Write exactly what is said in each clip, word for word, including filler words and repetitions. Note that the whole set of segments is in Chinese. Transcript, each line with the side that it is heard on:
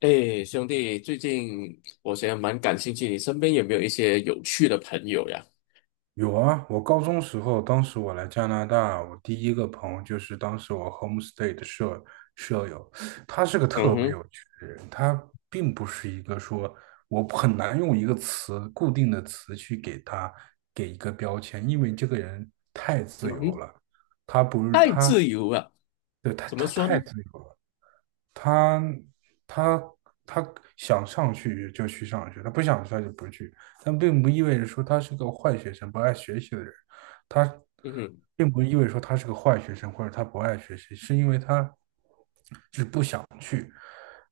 left: 哎，兄弟，最近我觉得蛮感兴趣，你身边有没有一些有趣的朋友呀？
right: 有啊。我高中时候，当时我来加拿大，我第一个朋友就是当时我 homestay 的舍舍友，他是个
left: 嗯
right: 特别
left: 哼，
right: 有趣的人。他并不是一个说，我很难用一个词固定的词去给他给一个标签，因为这个人太
left: 嗯
right: 自由
left: 哼，
right: 了。他不是
left: 太
right: 他，
left: 自由了，
right: 对，他
left: 怎么
right: 他
left: 说
right: 太
left: 呢？
right: 自由了。他他他想上去就去上学，他不想上就不去，但并不意味着说他是个坏学生、不爱学习的人。他
left: 嗯哼，
right: 并不意味着说他是个坏学生或者他不爱学习，是因为他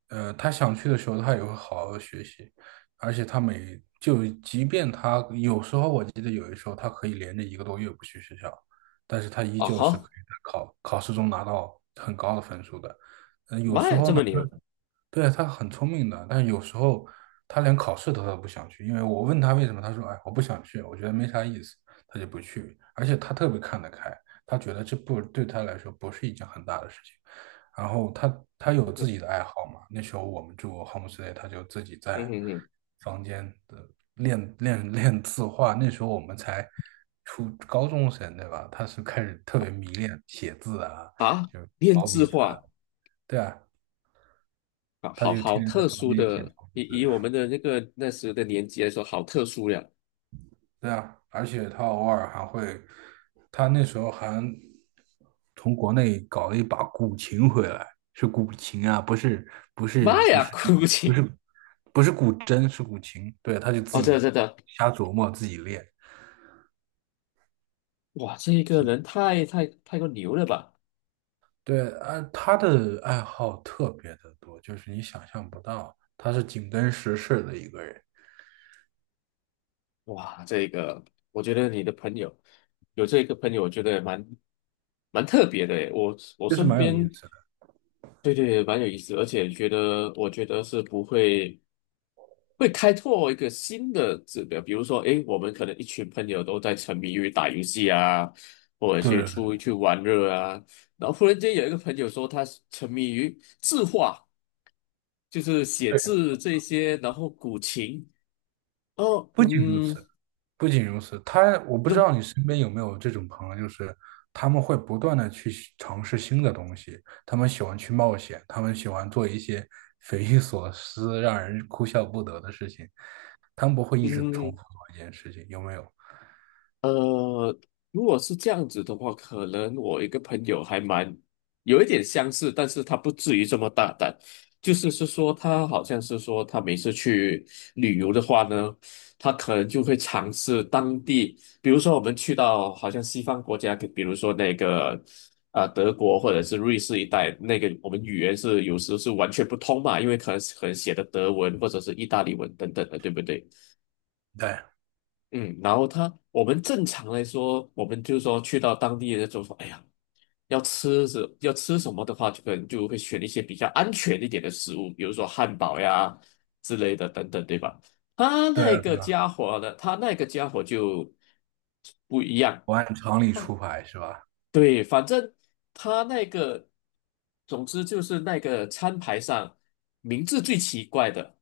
right: 呃他想去的时候他也会好好学习。而且他每就即便他有时候，我记得有的时候他可以连着一个多月不去学校，但是他依
left: 啊
right: 旧是可
left: 哈，
right: 以在考考试中拿到很高的分数的。嗯，有
left: 妈
right: 时
left: 呀，
right: 候
left: 这
right: 呢。
left: 么牛！
right: 对，他很聪明的，但是有时候他连考试都他都不想去。因为我问他为什么，他说：“哎，我不想去，我觉得没啥意思。”他就不去，而且他特别看得开，他觉得这不对他来说不是一件很大的事情。然后他他
left: 嗯
right: 有自
left: 哼，
right: 己的爱好嘛。那时候我们住 homestay，他就自己
left: 嗯
right: 在
left: 哼哼，
right: 房间的练练练字画。那时候我们才初高中生，对吧？他是开始特别迷恋写字啊，
left: 啊，
right: 就是
left: 编
right: 毛
left: 制
right: 笔字。
left: 化
right: 对啊。
left: 啊，
right: 他
left: 好
right: 就
left: 好
right: 天天在
left: 特
right: 房
left: 殊
right: 间写
left: 的，
right: 房
left: 以以我
right: 子。
left: 们的那个那时的年纪来说，好特殊呀！
right: 对啊，而且他偶尔还会，他那时候还从国内搞了一把古琴回来。是古琴啊，不是，不
left: 妈
right: 是不
left: 呀，
right: 是，
left: 哭
right: 不
left: 泣！
right: 是不是古筝，是古琴。对，他就自
left: 哦，真的
right: 己
left: 真的，
right: 瞎琢磨，自己练。
left: 哇，这个
right: 是。
left: 人太太太过牛了吧？
right: 对，啊，他的爱好特别的多，就是你想象不到，他是紧跟时事的一个人，
left: 哇，这个我觉得你的朋友有这个朋友，我觉得蛮蛮特别的诶。我我
right: 就是
left: 身
right: 蛮有意
left: 边，
right: 思的。
left: 对对，蛮有意思，而且觉得我觉得是不会会开拓一个新的指标，比如说，诶，我们可能一群朋友都在沉迷于打游戏啊，或者
right: 对
left: 去
right: 对
left: 出去玩乐啊，然后忽然间有一个朋友说他沉迷于字画，就是写
right: 对，对，
left: 字这些，然后古琴，哦，
right: 不仅如
left: 嗯，
right: 此，不仅如此。他，我不知道
left: 就
right: 你身边有没有这种朋友，就是他们会不断的去尝试新的东西，他们喜欢去冒险，他们喜欢做一些匪夷所思、让人哭笑不得的事情，他们不会一直重
left: 嗯。
right: 复做一件事情，有没有？
left: 呃，如果是这样子的话，可能我一个朋友还蛮有一点相似，但是他不至于这么大胆。就是是说，他好像是说，他每次去旅游的话呢，他可能就会尝试当地，比如说我们去到好像西方国家，比如说那个啊、呃德国或者是瑞士一带，那个我们语言是有时是完全不通嘛，因为可能可能写的德文或者是意大利文等等的，对不对？
right: 对，
left: 嗯，然后他，我们正常来说，我们就说去到当地的就说，哎呀，要吃什要吃什么的话，就可能就会选一些比较安全一点的食物，比如说汉堡呀之类的等等，对吧？他
right: 对
left: 那
right: 啊，
left: 个
right: 对啊，
left: 家伙呢，他那个家伙就不一样，
right: 我按常理出牌是吧？
left: 对，反正他那个，总之就是那个餐牌上名字最奇怪的，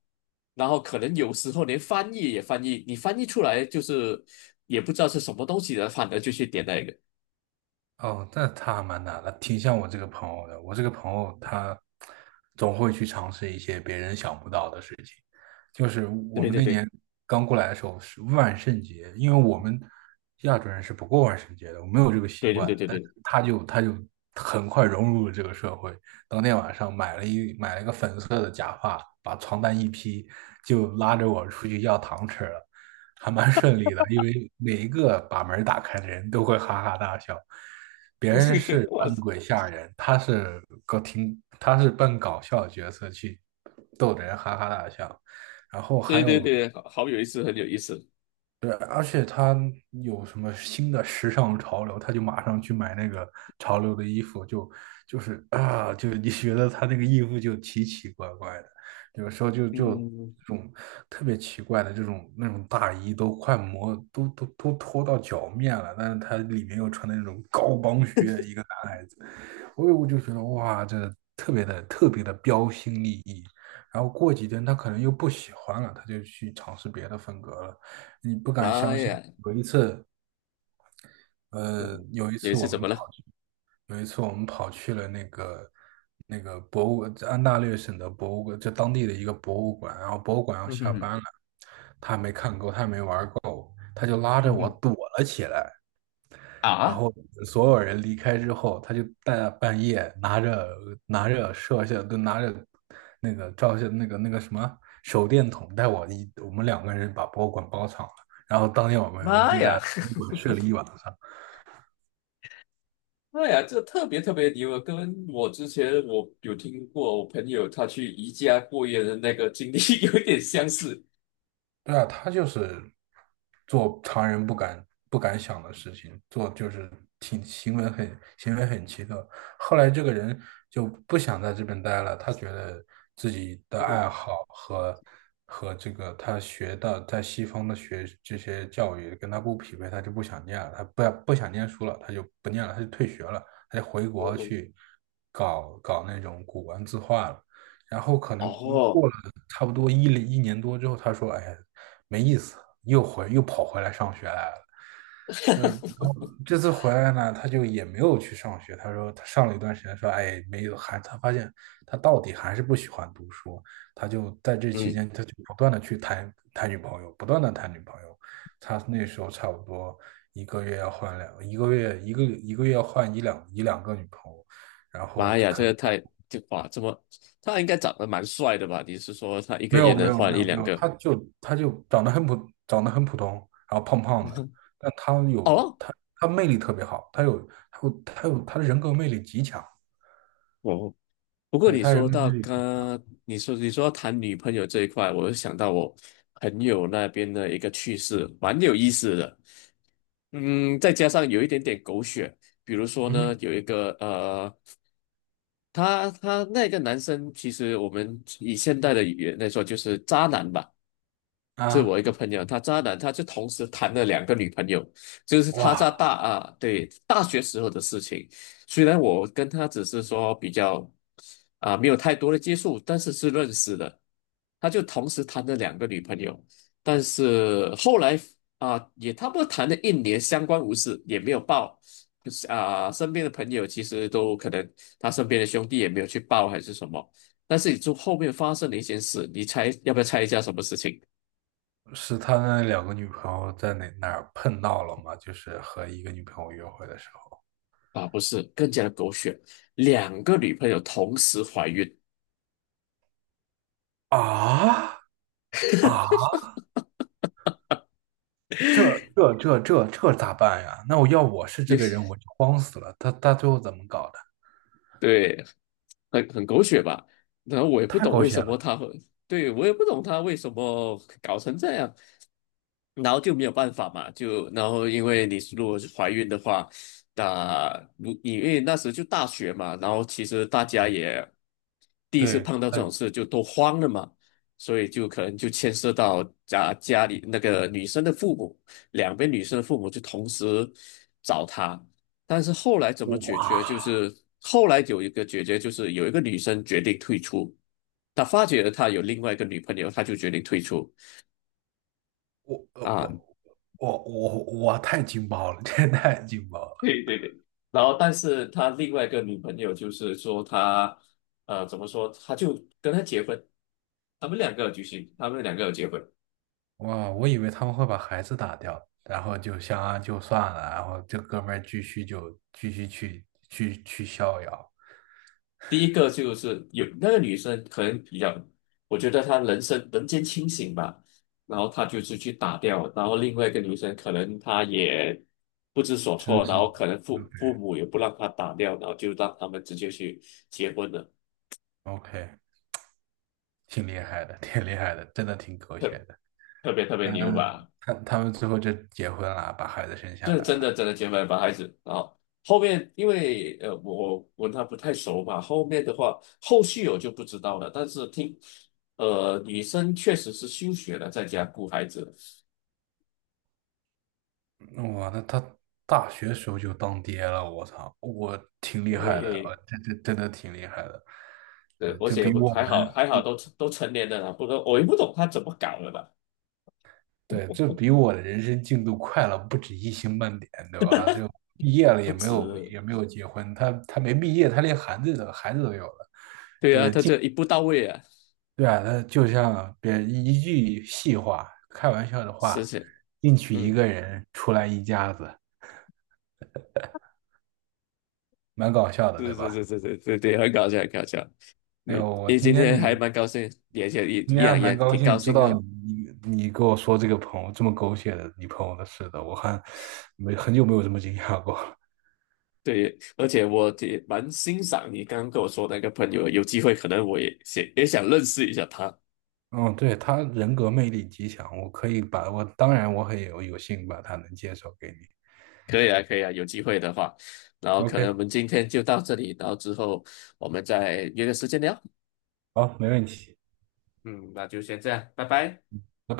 left: 然后可能有时候连翻译也翻译，你翻译出来就是也不知道是什么东西的，反而就去点那个。
right: 哦，那他还蛮难的，挺像我这个朋友的。我这个朋友他总会去尝试一些别人想不到的事情。就是
left: 对
right: 我
left: 对
right: 们
left: 对
right: 那
left: 对
right: 年刚过来的时候是万圣节，因为我们亚洲人是不过万圣节的，我没有这个习
left: 对
right: 惯。
left: 对对
right: 但是
left: 对，
right: 他就他就很快融入了这个社会。当天晚上买了一买了一个粉色的假发，把床单一披，就拉着我出去要糖吃了，还蛮顺利的。因为每一个把门打开的人都会哈哈大笑。别 人
left: 对对
right: 是
left: 哇，
right: 扮鬼吓人，他是搞挺，他是扮搞笑的角色去逗得人哈哈大笑。然后还
left: 对对
right: 有，
left: 对，好好有意思，很有意思。
right: 对，而且他有什么新的时尚潮流，他就马上去买那个潮流的衣服，就就是啊，就你觉得他那个衣服就奇奇怪怪的，有时候就就
left: 嗯，
right: 这种特别奇怪的这种那种大衣都快磨都都都脱到脚面了，但是他里面又穿的那种高帮靴，一个。所以我就觉得哇，这特别的特别的标新立异。然后过几天他可能又不喜欢了，他就去尝试别的风格了。你不敢
left: 妈
right: 相信，
left: 呀，
right: 有一次，呃，
left: 嗯，
right: 有一
left: 有一
right: 次
left: 次
right: 我
left: 怎
right: 们
left: 么
right: 跑，
left: 了？
right: 有一次我们跑去了那个那个博物，安大略省的博物馆，就当地的一个博物馆。然后博物馆 要
left: 嗯哼
right: 下
left: 哼，
right: 班了，他就拉着
left: 嗯
right: 我
left: 哼，
right: 躲了起来。然
left: 啊，
right: 后所有人离开之后，他就大半夜拿着拿着摄像，就拿着那个照相那个那个什么手电筒，带我一我们两个人把博物馆包场了。然后当天晚上我
left: 妈
right: 就在
left: 呀！
right: 博物 馆睡了一晚上。
left: 哎呀，这特别特别牛啊！跟我之前我有听过我朋友他去宜家过夜的那个经历 有一点相似。
right: 对啊，他就是做常人不敢不敢想的事情，做就是挺行为很行为很奇特。后来这个人就不想在这边待了。他觉得自己的 爱
left: 嗯
right: 好和和这个他学的在西方的学这些教育跟他不匹配，他就不想念了，他不不想念书了，他就不念了，他就退学了，他就回
left: 嗯
right: 国
left: 嗯
right: 去搞搞那种古玩字画了。然后可能过过
left: 哦，
right: 了差不多一一年多之后，他说：“哎呀，没意思。”又回又跑回来上学来了。嗯，然后这次回来呢，他就也没有去上学。他说他上了一段时间，说哎，没有，还他发现他到底还是不喜欢读书。他就在这期
left: 嗯，
right: 间，他就不断的去谈谈女朋友，不断的谈女朋友。他那时候差不多一个月要换两，一个月一个一个月要换一两一两个女朋友，然后
left: 妈呀，这
right: 可
left: 个
right: 能
left: 太就哇，这么他应该长得蛮帅的吧？你是说他一个
right: 没
left: 月
right: 有没
left: 能
right: 有
left: 换
right: 没
left: 一
right: 有
left: 两
right: 没有，
left: 个？
right: 他就他就长得很普长得很普通，然后胖胖的，但他有
left: 哦，
right: 他他魅力特别好，他有他有他有他的人格魅力极强。
left: 哦，不过
right: 对，
left: 你
right: 他人
left: 说
right: 格
left: 到
right: 魅力极强。
left: 刚，你说你说到谈女朋友这一块，我就想到我朋友那边的一个趣事，蛮有意思的。嗯，再加上有一点点狗血，比如说呢，
right: 嗯，
left: 有一个呃。他他那个男生，其实我们以现代的语言来说，就是渣男吧。这我
right: 啊，
left: 一个朋友，他渣男，他就同时谈了两个女朋友，就是他在
right: 哇，
left: 大啊，对，大学时候的事情。虽然我跟他只是说比较啊，没有太多的接触，但是是认识的。他就同时谈了两个女朋友，但是后来啊，也差不多谈了一年，相安无事，也没有报。啊，身边的朋友其实都可能他身边的兄弟也没有去报还是什么。但是你就后面发生了一件事，你猜要不要猜一下什么事情
right: 是他那两个女朋友在哪哪儿碰到了吗？就是和一个女朋友约会的时候
left: 啊？不是，更加的狗血，两个女朋友同时怀孕，
right: 啊？啊，这这这这这咋办呀？那我要我是这个人，我就慌死了。他他最后怎么搞的？
left: 对。很很狗血吧。然后我也不
right: 太
left: 懂
right: 狗
left: 为
right: 血
left: 什么
right: 了。
left: 他会，对，我也不懂他为什么搞成这样。然后就没有办法嘛，就然后因为你如果是怀孕的话，那如因为那时就大学嘛，然后其实大家也第一次
right: 对，
left: 碰到这种
right: 嗯，
left: 事就都慌了嘛，所以就可能就牵涉到家家里那个女生的父母，两边女生的父母就同时找他，但是后来怎么解
right: 哇。
left: 决？就是后来有一个解决，就是有一个女生决定退出，她发觉了她有另外一个女朋友，她就决定退出
right: 我呃
left: 啊。
right: 我我我我太劲爆了，这太劲爆了！
left: 对对对。然后，但是他另外一个女朋友就是说他呃，怎么说？他就跟他结婚，他们两个有举行，他们两个有结婚。
right: 哇，我以为他们会把孩子打掉，然后就相安就算了，然后这哥们儿继续就继续去去去逍遥，
left: 第一个就是有那个女生可能比较，我觉得她人生人间清醒吧，然后她就是去打掉，然后另外一个女生可能她也不知所
right: 真
left: 措，然
right: 是。
left: 后可能父父母也不让她打掉，然后就让他们直接去结婚了，
right: OK，挺厉害的，挺厉害的，真的挺狗血
left: 特
right: 的。
left: 特别特别牛
right: 嗯，
left: 吧，
right: 他他们最后就结婚了，把孩子生下
left: 这
right: 来
left: 真
right: 了。
left: 的真的结婚了把孩子，然后后面因为呃我我跟她不太熟嘛，后面的话后续我就不知道了，但是听呃女生确实是休学了，在家顾孩子。
right: 哇，那他大学时候就当爹了。我操，我挺厉害的，呃
left: 对，
right: 这这真的挺厉害的，
left: 对，
right: 呃
left: 而
right: 就
left: 且
right: 比
left: 我
right: 我。
left: 还好，还好都都成年了啦，不然我也不懂他怎么搞的吧，
right: 对，这比我的人生进度快了不止一星半点，对吧？就毕业了也
left: 不
right: 没有
left: 止，
right: 也没有结婚，他他没毕业，他连孩子都孩子都有了。
left: 对啊，他这一步到位啊，
right: 对啊，他就像别一句戏话，开玩笑的
left: 是
right: 话，
left: 是，
right: 进去一
left: 嗯，
right: 个人，出来一家子，蛮搞笑的，对
left: 是是
right: 吧？
left: 是是是对对，很搞笑，很搞笑。
right: 哎呦，
left: 你
right: 我
left: 你
right: 今
left: 今
right: 天你
left: 天还蛮高兴，也也也
right: 今
left: 一
right: 天还
left: 样也
right: 蛮高
left: 挺高
right: 兴，知
left: 兴
right: 道
left: 啊。
right: 你你跟我说这个朋友这么狗血的你朋友的事的，我还没很久没有这么惊讶过。
left: 对，而且我也蛮欣赏你刚刚跟我说那个朋友，有机会可能我也想也想认识一下他。
right: 嗯，对，他人格魅力极强。我可以把我，当然我很有有幸把他能介绍给你。
left: 可以啊，可以啊，有机会的话，然后可能我
right: OK，
left: 们今天就到这里，然后之后我们再约个时间聊。
right: 好，没问题。
left: 嗯，那就先这样，拜拜。
right: 拜拜。